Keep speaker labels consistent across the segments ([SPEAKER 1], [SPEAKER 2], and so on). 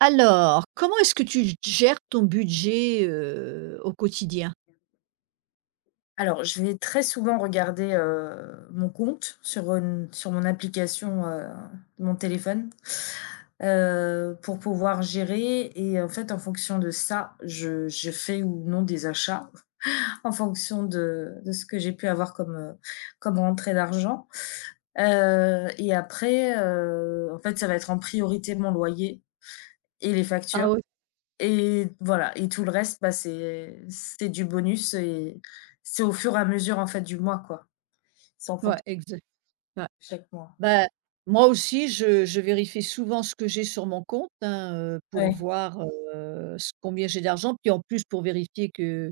[SPEAKER 1] Alors, comment est-ce que tu g gères ton budget, au quotidien?
[SPEAKER 2] Alors, je vais très souvent regarder, mon compte sur une sur mon application, de mon téléphone, pour pouvoir gérer et en fait, en fonction de ça, je fais ou non des achats, en fonction de ce que j'ai pu avoir comme, comme rentrée d'argent, et après, en fait, ça va être en priorité mon loyer et les
[SPEAKER 1] Ah
[SPEAKER 2] factures.
[SPEAKER 1] oui,
[SPEAKER 2] Et voilà, et tout le reste, c'est du bonus et c'est au fur et à mesure, en fait, du mois, quoi. C'est en
[SPEAKER 1] ouais,
[SPEAKER 2] fonction
[SPEAKER 1] exact, ouais.
[SPEAKER 2] de chaque mois.
[SPEAKER 1] Bah, moi aussi, je vérifie souvent ce que j'ai sur mon compte, hein, pour
[SPEAKER 2] Ouais,
[SPEAKER 1] voir, ce combien j'ai d'argent, puis en plus pour vérifier que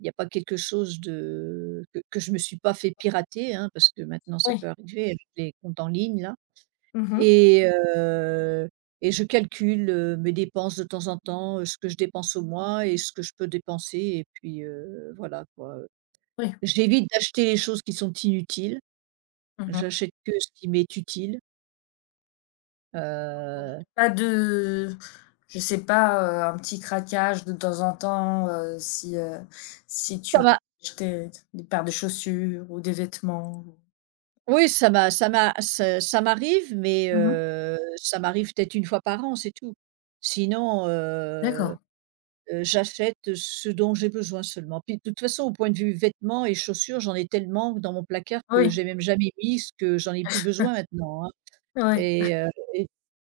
[SPEAKER 1] il n'y a pas quelque chose de que je me suis pas fait pirater, hein, parce que maintenant ça peut
[SPEAKER 2] oui.
[SPEAKER 1] arriver avec les comptes en ligne là.
[SPEAKER 2] Mmh mh.
[SPEAKER 1] Et heu et je calcule, mes dépenses de temps en temps, ce que je dépense au mois et ce que je peux dépenser et puis, voilà quoi.
[SPEAKER 2] Oui.
[SPEAKER 1] J'évite d'acheter les choses qui sont inutiles,
[SPEAKER 2] Mmh mh.
[SPEAKER 1] j'achète que ce qui m'est utile. heu,
[SPEAKER 2] Pas de, je sais pas, un petit craquage de temps en temps, si, si tu
[SPEAKER 1] ça
[SPEAKER 2] veux
[SPEAKER 1] m'a
[SPEAKER 2] acheter des paires de chaussures ou des vêtements ou
[SPEAKER 1] Oui, ça m'arrive, mais,
[SPEAKER 2] Mmh mh.
[SPEAKER 1] ça m'arrive peut-être une fois par an, c'est tout. Sinon,
[SPEAKER 2] D'accord.
[SPEAKER 1] J'achète ce dont j'ai besoin seulement. Puis de toute façon, au point de vue vêtements et chaussures, j'en ai tellement dans mon placard que j'ai
[SPEAKER 2] Oui,
[SPEAKER 1] même jamais mis ce que j'en ai plus besoin maintenant, hein.
[SPEAKER 2] oui,
[SPEAKER 1] et heu et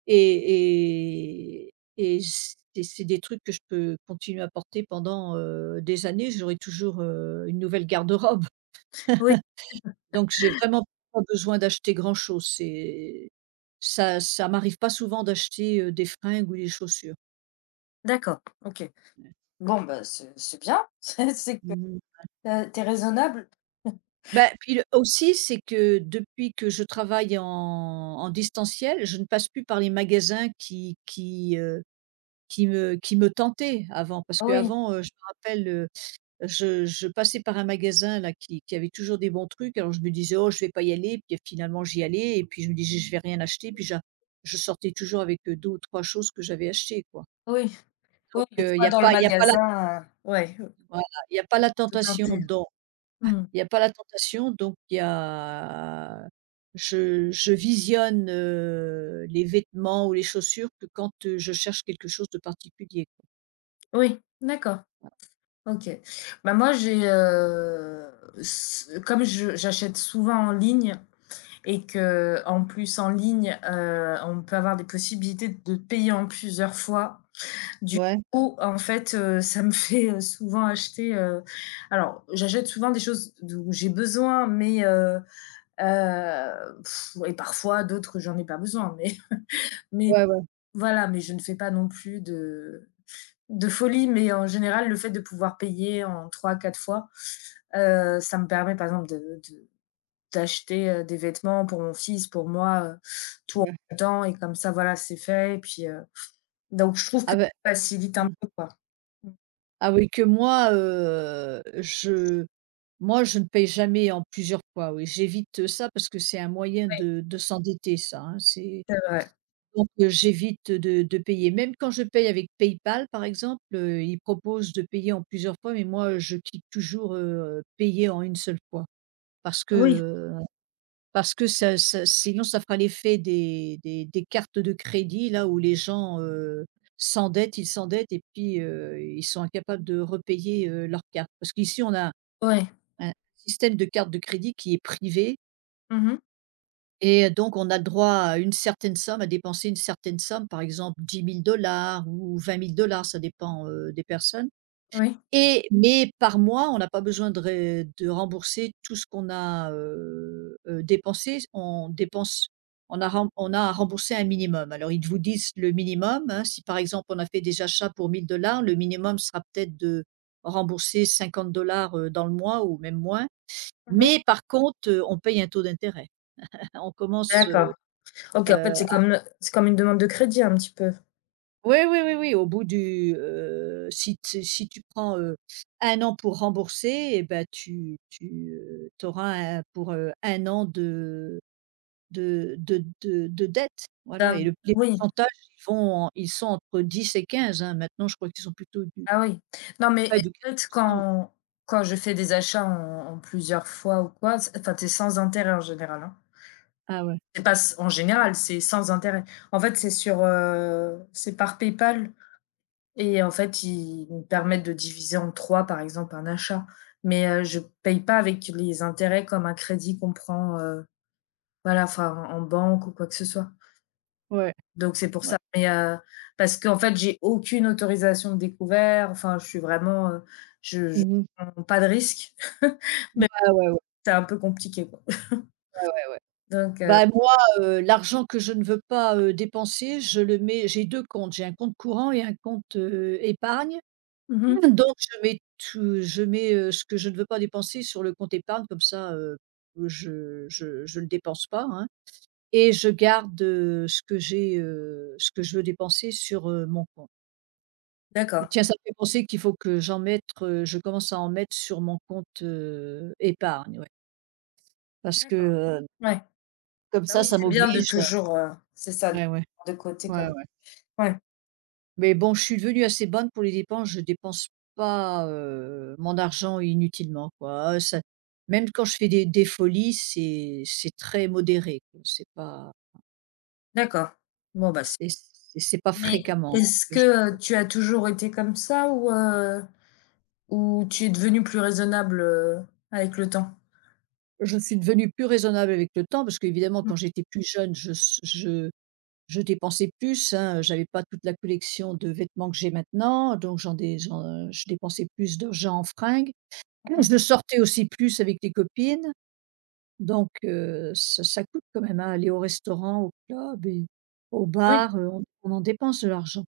[SPEAKER 1] et et et c'est des trucs que je peux continuer à porter pendant, des années. J'aurai toujours, une nouvelle garde-robe.
[SPEAKER 2] oui,
[SPEAKER 1] Donc j'ai vraiment pas besoin d'acheter grand-chose. C'est ça ça m'arrive pas souvent d'acheter, des fringues ou des chaussures.
[SPEAKER 2] d'accord, OK.
[SPEAKER 1] Ouais.
[SPEAKER 2] Bon, bah, c'est bien, c'est que
[SPEAKER 1] Mmh.
[SPEAKER 2] tu as, tu es raisonnable.
[SPEAKER 1] Bah, puis le aussi, c'est que depuis que je travaille en distanciel, je ne passe plus par les magasins qui me tentaient avant. Parce
[SPEAKER 2] Oui,
[SPEAKER 1] qu'avant, je me rappelle, je passais par un magasin là qui avait toujours des bons trucs, alors je me disais: «Oh, je vais pas y aller», puis finalement j'y allais et puis je me disais: «Je vais rien acheter», puis j'a je sortais toujours avec, deux ou 3 choses que j'avais achetées, quoi.
[SPEAKER 2] oui.
[SPEAKER 1] Donc,
[SPEAKER 2] Oui, une fois dans le
[SPEAKER 1] il y a pas la
[SPEAKER 2] magasin, ouais,
[SPEAKER 1] voilà, il y a pas la
[SPEAKER 2] peut-être plutôt
[SPEAKER 1] tentation
[SPEAKER 2] tentée.
[SPEAKER 1] donc.
[SPEAKER 2] Mmh.
[SPEAKER 1] Il n'y a pas la tentation, donc il y a je visionne, les vêtements ou les chaussures que quand, je cherche quelque chose de particulier, quoi.
[SPEAKER 2] Oui, d'accord, OK. Bah, moi, j'ai, s comme je j'achète souvent en ligne et qu'en plus, en ligne, on peut avoir des possibilités de payer en plusieurs fois. Du
[SPEAKER 1] Ouais,
[SPEAKER 2] coup, en fait, ça me fait, souvent acheter, alors, j'achète souvent des choses d'où j'ai besoin, mais heu, et parfois d'autres, j'en ai pas besoin, mais mais
[SPEAKER 1] ouais, ouais,
[SPEAKER 2] voilà. Mais je ne fais pas non plus de folie, mais en général, le fait de pouvoir payer en 3, 4 fois, ça me permet, par exemple, de d'acheter, des vêtements pour mon fils, pour moi, tout en
[SPEAKER 1] ouais.
[SPEAKER 2] même temps et comme ça, voilà, c'est fait et puis, donc je trouve que
[SPEAKER 1] Ah beh.
[SPEAKER 2] ça facilite un
[SPEAKER 1] Mmh.
[SPEAKER 2] peu, quoi. Mmh,
[SPEAKER 1] Ah oui que moi, je moi je ne paye jamais en plusieurs fois, oui. J'évite ça parce que c'est un moyen
[SPEAKER 2] ouais,
[SPEAKER 1] de s'endetter ça, hein, c'est.
[SPEAKER 2] c'est vrai.
[SPEAKER 1] Donc, j'évite de payer. Même quand je paye avec PayPal, par exemple, ils proposent de payer en plusieurs fois, mais moi, je clique toujours, payer en une seule fois. Parce que,
[SPEAKER 2] Oui.
[SPEAKER 1] heu, parce que ça sinon ça fera l'effet des cartes de crédit là où les gens, s'endettent, ils s'endettent et puis, ils sont incapables de repayer, leurs cartes. Parce qu'ici on a
[SPEAKER 2] Oui.
[SPEAKER 1] un système de carte de crédit qui est privé.
[SPEAKER 2] Mmh.
[SPEAKER 1] Et donc on a droit à une certaine somme, à dépenser une certaine somme, par exemple 10 000 dollars ou 20 000 dollars, ça dépend, des personnes.
[SPEAKER 2] Oui.
[SPEAKER 1] Et mais par mois, on n'a pas besoin de rembourser tout ce qu'on a, dépensé. On a à rembourser un minimum. Alors ils vous disent le minimum, hein, si par exemple on a fait des achats pour 1 000 dollars, le minimum sera peut-être de rembourser 50 dollars dans le mois ou même moins.
[SPEAKER 2] Mmh.
[SPEAKER 1] Mais par contre, on paye un taux d'intérêt. On commence, Heu,
[SPEAKER 2] D'accord. OK, en fait, c'est comme une demande de crédit un petit peu?
[SPEAKER 1] oui, oui, oui, oui, au bout si tu prends, 1 an pour rembourser, et ben tu auras un pour, 1 an de dette, voilà, et
[SPEAKER 2] D'un,
[SPEAKER 1] le les
[SPEAKER 2] oui.
[SPEAKER 1] pourcentages ils vont en ils sont entre 10 et 15. Hein. Maintenant, je crois qu'ils sont plutôt du
[SPEAKER 2] Ah oui. Non, mais
[SPEAKER 1] ouais,
[SPEAKER 2] et
[SPEAKER 1] du
[SPEAKER 2] en fait,
[SPEAKER 1] 15.
[SPEAKER 2] quand je fais des achats en plusieurs fois ou quoi, c'est, enfin, c'est sans intérêt en général, hein.
[SPEAKER 1] Ah ouais,
[SPEAKER 2] C'est pas s en général, c'est sans intérêt. En fait, c'est sur, c'est par PayPal et en fait, ils me permettent de diviser en 3, par exemple, un achat. Mais, je paye pas avec les intérêts comme un crédit qu'on prend, voilà, enfin, en banque ou quoi que ce soit.
[SPEAKER 1] ouais,
[SPEAKER 2] Donc c'est pour
[SPEAKER 1] ouais.
[SPEAKER 2] ça. Mais parce qu'en fait, j'ai aucune autorisation de découvert. Enfin, je suis vraiment, je
[SPEAKER 1] Mmh.
[SPEAKER 2] prends pas de risque, mais
[SPEAKER 1] Ah ouais, ouais,
[SPEAKER 2] c'est un peu compliqué, quoi.
[SPEAKER 1] ouais, ouais, ouais.
[SPEAKER 2] Donc heu,
[SPEAKER 1] Bah, moi, l'argent que je ne veux pas, dépenser, je le mets j'ai 2 comptes. J'ai un compte courant et un compte, épargne.
[SPEAKER 2] mmh.
[SPEAKER 1] Donc je mets, ce que je ne veux pas dépenser sur le compte épargne comme ça, je le dépense pas, hein, et je garde, ce que j'ai, ce que je veux dépenser sur, mon compte. Et
[SPEAKER 2] D'accord,
[SPEAKER 1] tiens, ça me fait penser qu'il faut que j'en mette, je commence à en mettre sur mon compte, épargne, ouais. Parce que,
[SPEAKER 2] d'accord.
[SPEAKER 1] heu,
[SPEAKER 2] Ouais.
[SPEAKER 1] comme
[SPEAKER 2] Bah,
[SPEAKER 1] ça,
[SPEAKER 2] oui,
[SPEAKER 1] ça
[SPEAKER 2] c'est bien de
[SPEAKER 1] m'oblige.
[SPEAKER 2] toujours, c'est ça,
[SPEAKER 1] Ouais, ouais.
[SPEAKER 2] de côté
[SPEAKER 1] Ouais,
[SPEAKER 2] comme
[SPEAKER 1] ouais.
[SPEAKER 2] ouais,
[SPEAKER 1] Mais bon, je suis devenue assez bonne pour les dépenses, je dépense pas, mon argent inutilement, quoi. Ça même quand je fais des folies, c'est très modéré, quoi.
[SPEAKER 2] d'accord. Bon, bah, c'est,
[SPEAKER 1] C'est pas
[SPEAKER 2] mais
[SPEAKER 1] fréquemment.
[SPEAKER 2] est-ce
[SPEAKER 1] je
[SPEAKER 2] que, tu as toujours été comme ça ou tu es devenue plus raisonnable, avec le temps?
[SPEAKER 1] je suis devenue plus raisonnable avec le temps parce qu'évidemment
[SPEAKER 2] Mmh.
[SPEAKER 1] quand j'étais plus jeune, je s je dépensais plus, hein, j'avais pas toute la collection de vêtements que j'ai maintenant, donc j'en dé j'en je dépensais plus d'argent en fringues. Je sortais aussi plus avec les copines. Donc ça coûte quand même, à aller au restaurant, au club et au
[SPEAKER 2] Oui,
[SPEAKER 1] bar, on en dépense de l'argent,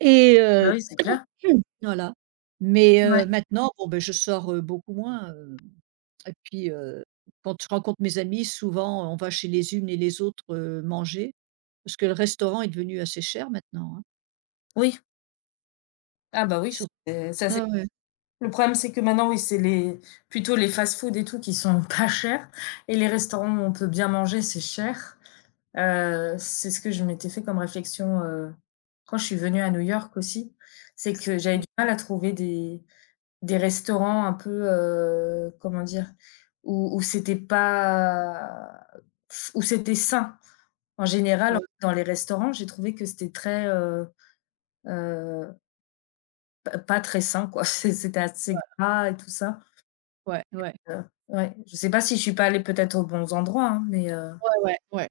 [SPEAKER 1] et
[SPEAKER 2] bah,
[SPEAKER 1] heu,
[SPEAKER 2] oui, c'est clair.
[SPEAKER 1] voilà. Mais
[SPEAKER 2] Ouais.
[SPEAKER 1] maintenant, bon, ben je sors, beaucoup moins, et puis, quand je rencontre mes amis, souvent, on va chez les unes et les autres, manger parce que le restaurant est devenu assez cher maintenant, hein,
[SPEAKER 2] Oui. Ah bah oui,
[SPEAKER 1] surtout.
[SPEAKER 2] c'est
[SPEAKER 1] Ah ouais,
[SPEAKER 2] le problème, c'est que maintenant, oui, c'est les plutôt les fast-food et tout qui sont pas chers, et les restaurants où on peut bien manger, c'est cher. C'est ce que je m'étais fait comme réflexion, quand je suis venue à New York aussi. C'est que j'avais
[SPEAKER 1] mmh,
[SPEAKER 2] du mal à trouver des restaurants un peu, comment dire? Où c'était pas f où c'était sain. En général,
[SPEAKER 1] ouais,
[SPEAKER 2] dans les restaurants, j'ai trouvé que c'était très, heu pas très sain quoi, c'était assez gras et tout ça,
[SPEAKER 1] ouais, ouais,
[SPEAKER 2] ouais. Je sais pas si je suis pas allée peut-être aux bons endroits, hein, mais
[SPEAKER 1] ouais, ouais, ouais.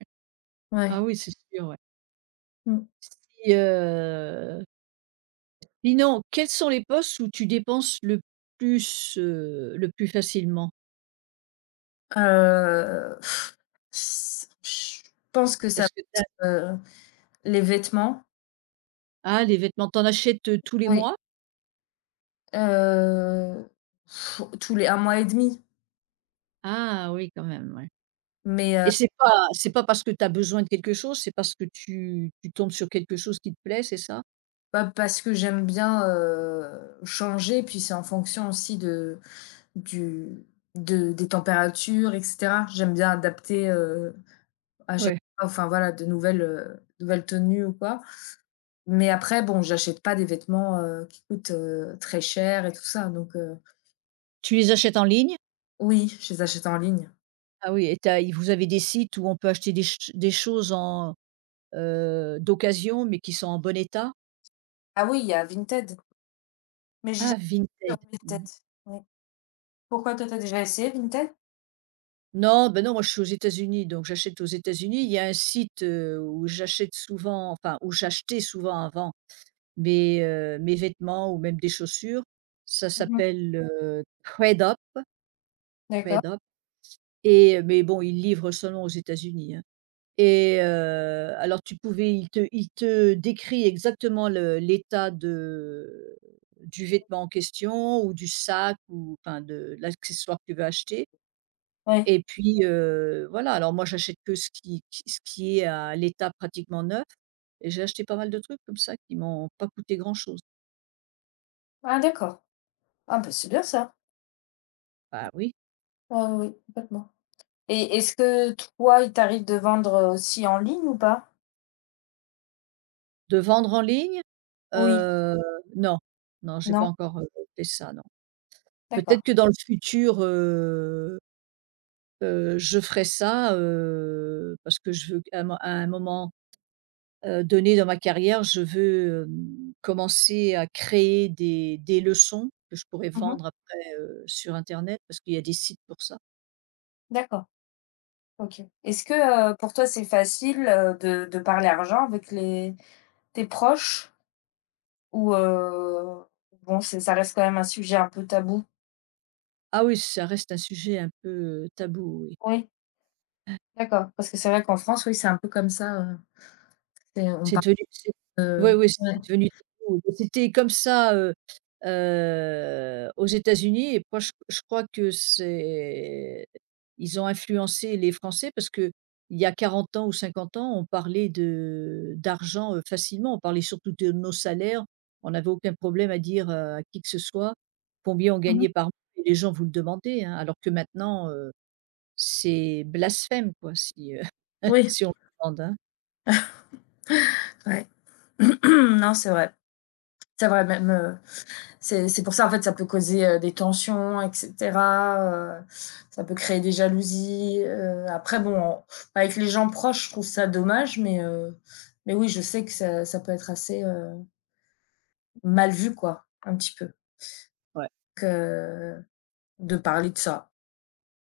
[SPEAKER 1] Ah
[SPEAKER 2] ouais.
[SPEAKER 1] oui, c'est sûr, ouais.
[SPEAKER 2] Mmh.
[SPEAKER 1] Si, Dis donc, quels sont les postes où tu dépenses le plus facilement?
[SPEAKER 2] Heu, s je pense que ça,
[SPEAKER 1] Est-ce que tu
[SPEAKER 2] heu, les vêtements,
[SPEAKER 1] Ah, les vêtements, t'en achètes, tous les
[SPEAKER 2] oui,
[SPEAKER 1] mois?
[SPEAKER 2] heu, tous les un mois et demi,
[SPEAKER 1] Ah oui, quand même, ouais.
[SPEAKER 2] mais
[SPEAKER 1] Et
[SPEAKER 2] heu,
[SPEAKER 1] c'est pas parce que tu as besoin de quelque chose, c'est parce que tu tombes sur quelque chose qui te plaît, c'est ça?
[SPEAKER 2] pas parce que j'aime bien, changer, puis c'est en fonction aussi du de des températures, et cetera. J'aime bien adapter, à chaque
[SPEAKER 1] Ouais.
[SPEAKER 2] fois, enfin voilà, de nouvelles, nouvelles tenues ou quoi. Mais après, bon, j'achète pas des vêtements, qui coûtent, très cher et tout ça,
[SPEAKER 1] Tu les achètes en ligne?
[SPEAKER 2] oui, je les achète en ligne.
[SPEAKER 1] Ah oui, et tu as vous avez des sites où on peut acheter des choses en, d'occasion, mais qui sont en bon état?
[SPEAKER 2] Ah oui, il y a Vinted, mais j'ai
[SPEAKER 1] Ah,
[SPEAKER 2] jamais sur
[SPEAKER 1] Vinted. Mmh.
[SPEAKER 2] Vinted. Oui. Pourquoi, toi, t'as déjà essayé Vinted?
[SPEAKER 1] Non, ben non, moi je suis aux États-Unis, donc j'achète aux États-Unis. Il y a un site, où j'achète souvent, enfin où j'achetais souvent avant mes vêtements ou même des chaussures. Ça
[SPEAKER 2] Mmh.
[SPEAKER 1] s'appelle, ThredUp,
[SPEAKER 2] D'accord,
[SPEAKER 1] ThredUp. Mais bon, ils livrent seulement aux États-Unis, hein. Alors tu pouvais il te décrit exactement le l'état de du vêtement en question ou du sac ou enfin de l'accessoire que tu veux acheter.
[SPEAKER 2] oui.
[SPEAKER 1] Et puis, voilà, alors moi j'achète que ce qui est à l'état pratiquement neuf. Et j'ai acheté pas mal de trucs comme ça qui m'ont pas coûté grand chose.
[SPEAKER 2] Ah d'accord. Ah bah, c'est bien ça.
[SPEAKER 1] Bah oui.
[SPEAKER 2] Ouais, oui, oui, complètement. Et est-ce que toi, il t'arrive de vendre aussi en ligne ou pas?
[SPEAKER 1] De vendre en ligne?
[SPEAKER 2] Oui,
[SPEAKER 1] Heu, non, non, j'ai pas
[SPEAKER 2] non?
[SPEAKER 1] encore, fait ça, non.
[SPEAKER 2] D'accord.
[SPEAKER 1] Peut-être que dans le futur, je ferai ça, parce que je veux à un moment donnée dans ma carrière, je veux, commencer à créer des leçons que je pourrais
[SPEAKER 2] Mmh.
[SPEAKER 1] vendre après, sur internet parce qu'il y a des sites pour ça.
[SPEAKER 2] D'accord. OK. Est-ce que, pour toi, c'est facile, de parler argent avec les tes proches, ou bon, c'est, ça reste quand même un sujet un peu tabou?
[SPEAKER 1] Ah oui, ça reste un sujet un peu tabou, oui.
[SPEAKER 2] Oui, d'accord, parce que c'est vrai qu'en France, oui, c'est un peu comme ça, c'est on
[SPEAKER 1] C'est
[SPEAKER 2] parle
[SPEAKER 1] devenu c'est Ouais,
[SPEAKER 2] de
[SPEAKER 1] ouais,
[SPEAKER 2] ouais.
[SPEAKER 1] c'est devenu tabou. C'était comme ça, aux États-Unis, et moi je crois que c'est ils ont influencé les Français, parce que il y a 40 ans ou 50 ans, on parlait de d'argent, facilement. On parlait surtout de nos salaires. On n'avait aucun problème à dire, à qui que ce soit combien on
[SPEAKER 2] Mmh.
[SPEAKER 1] gagnait par mois, et les gens vous le demandaient, hein. Alors que maintenant, c'est blasphème quoi si,
[SPEAKER 2] Oui,
[SPEAKER 1] si on le demande, hein.
[SPEAKER 2] ouais. Non, c'est vrai. C'est vrai, même, c'est pour ça, en fait, ça peut causer, des tensions, et cetera, heu, ça peut créer des jalousies, après bon, en avec les gens proches, je trouve ça dommage, mais oui, je sais que ça peut être assez, mal vu quoi, un petit peu,
[SPEAKER 1] Ouais.
[SPEAKER 2] que de parler de ça.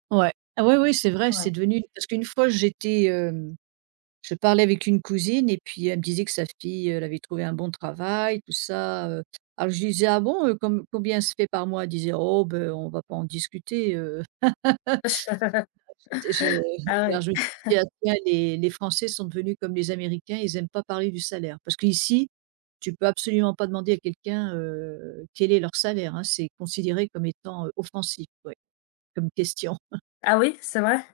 [SPEAKER 1] Ouais. Ah ouais, oui, c'est vrai,
[SPEAKER 2] Ouais.
[SPEAKER 1] c'est devenu. Parce qu'une fois j'étais, je parlais avec une cousine et puis elle me disait que sa fille, elle avait trouvé un bon travail, tout ça. Alors je lui disais: «Ah bon, combien se fait par mois?» Elle disait: «Oh ben on va pas en discuter,» Et je
[SPEAKER 2] Ah
[SPEAKER 1] Alors
[SPEAKER 2] ouais.
[SPEAKER 1] je me suis dit: «Ah tiens, les Français sont devenus comme les Américains, ils aiment pas parler du salaire». Parce qu'ici, tu peux absolument pas demander à quelqu'un, quel est leur salaire, hein, c'est considéré comme étant, offensif, ouais, comme question.
[SPEAKER 2] Ah oui, c'est vrai?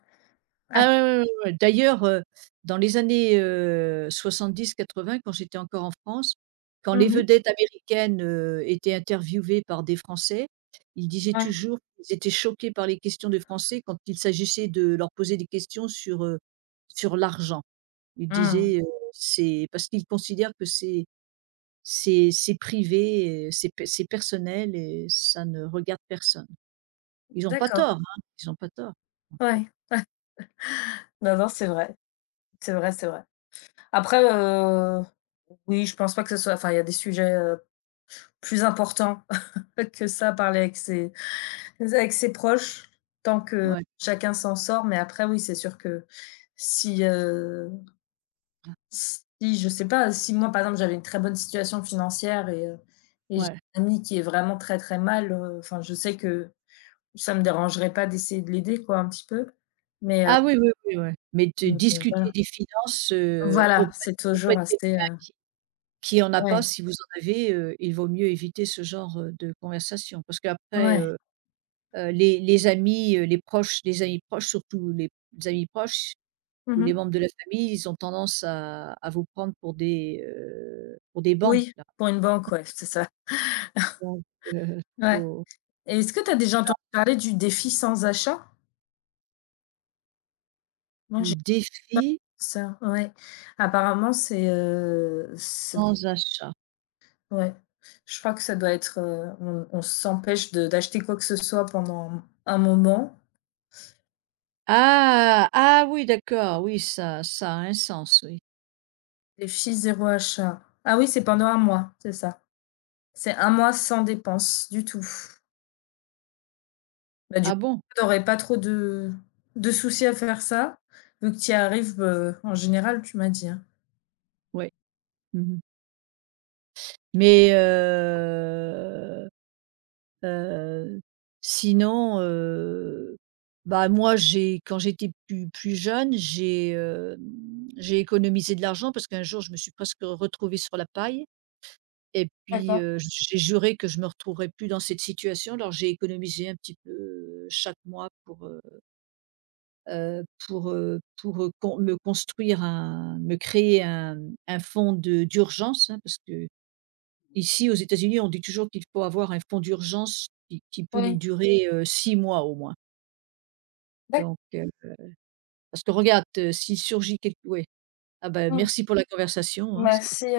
[SPEAKER 2] Ah.
[SPEAKER 1] Ah ouais, ouais, ouais, ouais. Ouais. D'ailleurs, dans les années, soixante-dix quatre-vingts, quand j'étais encore en France, quand les
[SPEAKER 2] Mmh.
[SPEAKER 1] vedettes américaines, étaient interviewées par des Français, ils disaient
[SPEAKER 2] Ouais.
[SPEAKER 1] toujours qu'ils étaient choqués par les questions des Français quand il s'agissait de leur poser des questions sur, sur l'argent. Ils
[SPEAKER 2] Mmh.
[SPEAKER 1] disaient, c'est parce qu'ils considèrent que c'est c'est privé et c'est personnel et ça ne regarde personne. Ils ont pas
[SPEAKER 2] D'accord.
[SPEAKER 1] tort, hein, ils ont pas tort, en fait.
[SPEAKER 2] Ouais. Non, non, c'est vrai. C'est vrai, c'est vrai. Après, oui, je pense pas que ce soit, enfin, il y a des sujets, plus importants. Faites que ça, parler avec ses proches, tant que
[SPEAKER 1] Ouais,
[SPEAKER 2] chacun s'en sort. Mais après, oui, c'est sûr que si, si je sais pas, si moi, par exemple, j'avais une très bonne situation financière et j'ai
[SPEAKER 1] ouais.
[SPEAKER 2] une amie qui est vraiment très, très mal, enfin, je sais que ça me dérangerait pas d'essayer de l'aider, quoi, un petit peu. Mais heu,
[SPEAKER 1] Ah oui, oui, oui, ouais. Mais de
[SPEAKER 2] mais
[SPEAKER 1] discuter
[SPEAKER 2] voilà.
[SPEAKER 1] des finances,
[SPEAKER 2] Voilà,
[SPEAKER 1] auprès
[SPEAKER 2] c'est
[SPEAKER 1] auprès
[SPEAKER 2] toujours
[SPEAKER 1] de
[SPEAKER 2] assez,
[SPEAKER 1] quelqu'un qui en a
[SPEAKER 2] ouais,
[SPEAKER 1] pas, si vous en avez, il vaut mieux éviter ce genre, de conversation parce qu'après,
[SPEAKER 2] ouais.
[SPEAKER 1] les amis, les amis proches, surtout les amis proches ou les
[SPEAKER 2] Mmh.
[SPEAKER 1] membres de la famille, ils ont tendance à vous prendre pour des banques
[SPEAKER 2] Oui,
[SPEAKER 1] là.
[SPEAKER 2] pour une banque, ouais, c'est ça.
[SPEAKER 1] Donc heu,
[SPEAKER 2] Ouais.
[SPEAKER 1] faut.
[SPEAKER 2] Et est-ce que tu as déjà entendu parler du défi sans achat? Moi,
[SPEAKER 1] Du défi
[SPEAKER 2] ça, ouais. Apparemment, c'est
[SPEAKER 1] sans achat.
[SPEAKER 2] ouais. Je crois que ça doit être, on s'empêche de d'acheter quoi que ce soit pendant un moment.
[SPEAKER 1] Ah! Ah oui, d'accord, oui ça a un sens, oui.
[SPEAKER 2] Les filles zéro achat. Ah oui, c'est pendant un mois, c'est ça. C'est un mois sans dépenses du tout. Bah, du
[SPEAKER 1] Ah bon?
[SPEAKER 2] coup, tu pas trop de soucis à faire ça, vu que tu y arrives, en général, tu m'as dit, hein?
[SPEAKER 1] Oui. Mmh. Mais heu, sinon, bah, moi, j'ai quand j'étais plus jeune, j'ai économisé de l'argent parce qu'un jour, je me suis presque retrouvée sur la paille et puis,
[SPEAKER 2] D'accord,
[SPEAKER 1] j'ai juré que je me retrouverais plus dans cette situation. Alors j'ai économisé un petit peu, chaque mois pour con me construire un me créer un fonds de d'urgence, hein, parce que. Ici, aux États-Unis, on dit toujours qu'il faut avoir un fonds d'urgence qui peut nous. Oui.
[SPEAKER 2] oui.
[SPEAKER 1] Durer, 6 mois au moins.
[SPEAKER 2] D'accord,
[SPEAKER 1] Donc parce que regarde, s'il surgit quelque. Ouais. Ah ben,
[SPEAKER 2] mmh.
[SPEAKER 1] merci pour la conversation, hein.
[SPEAKER 2] Merci,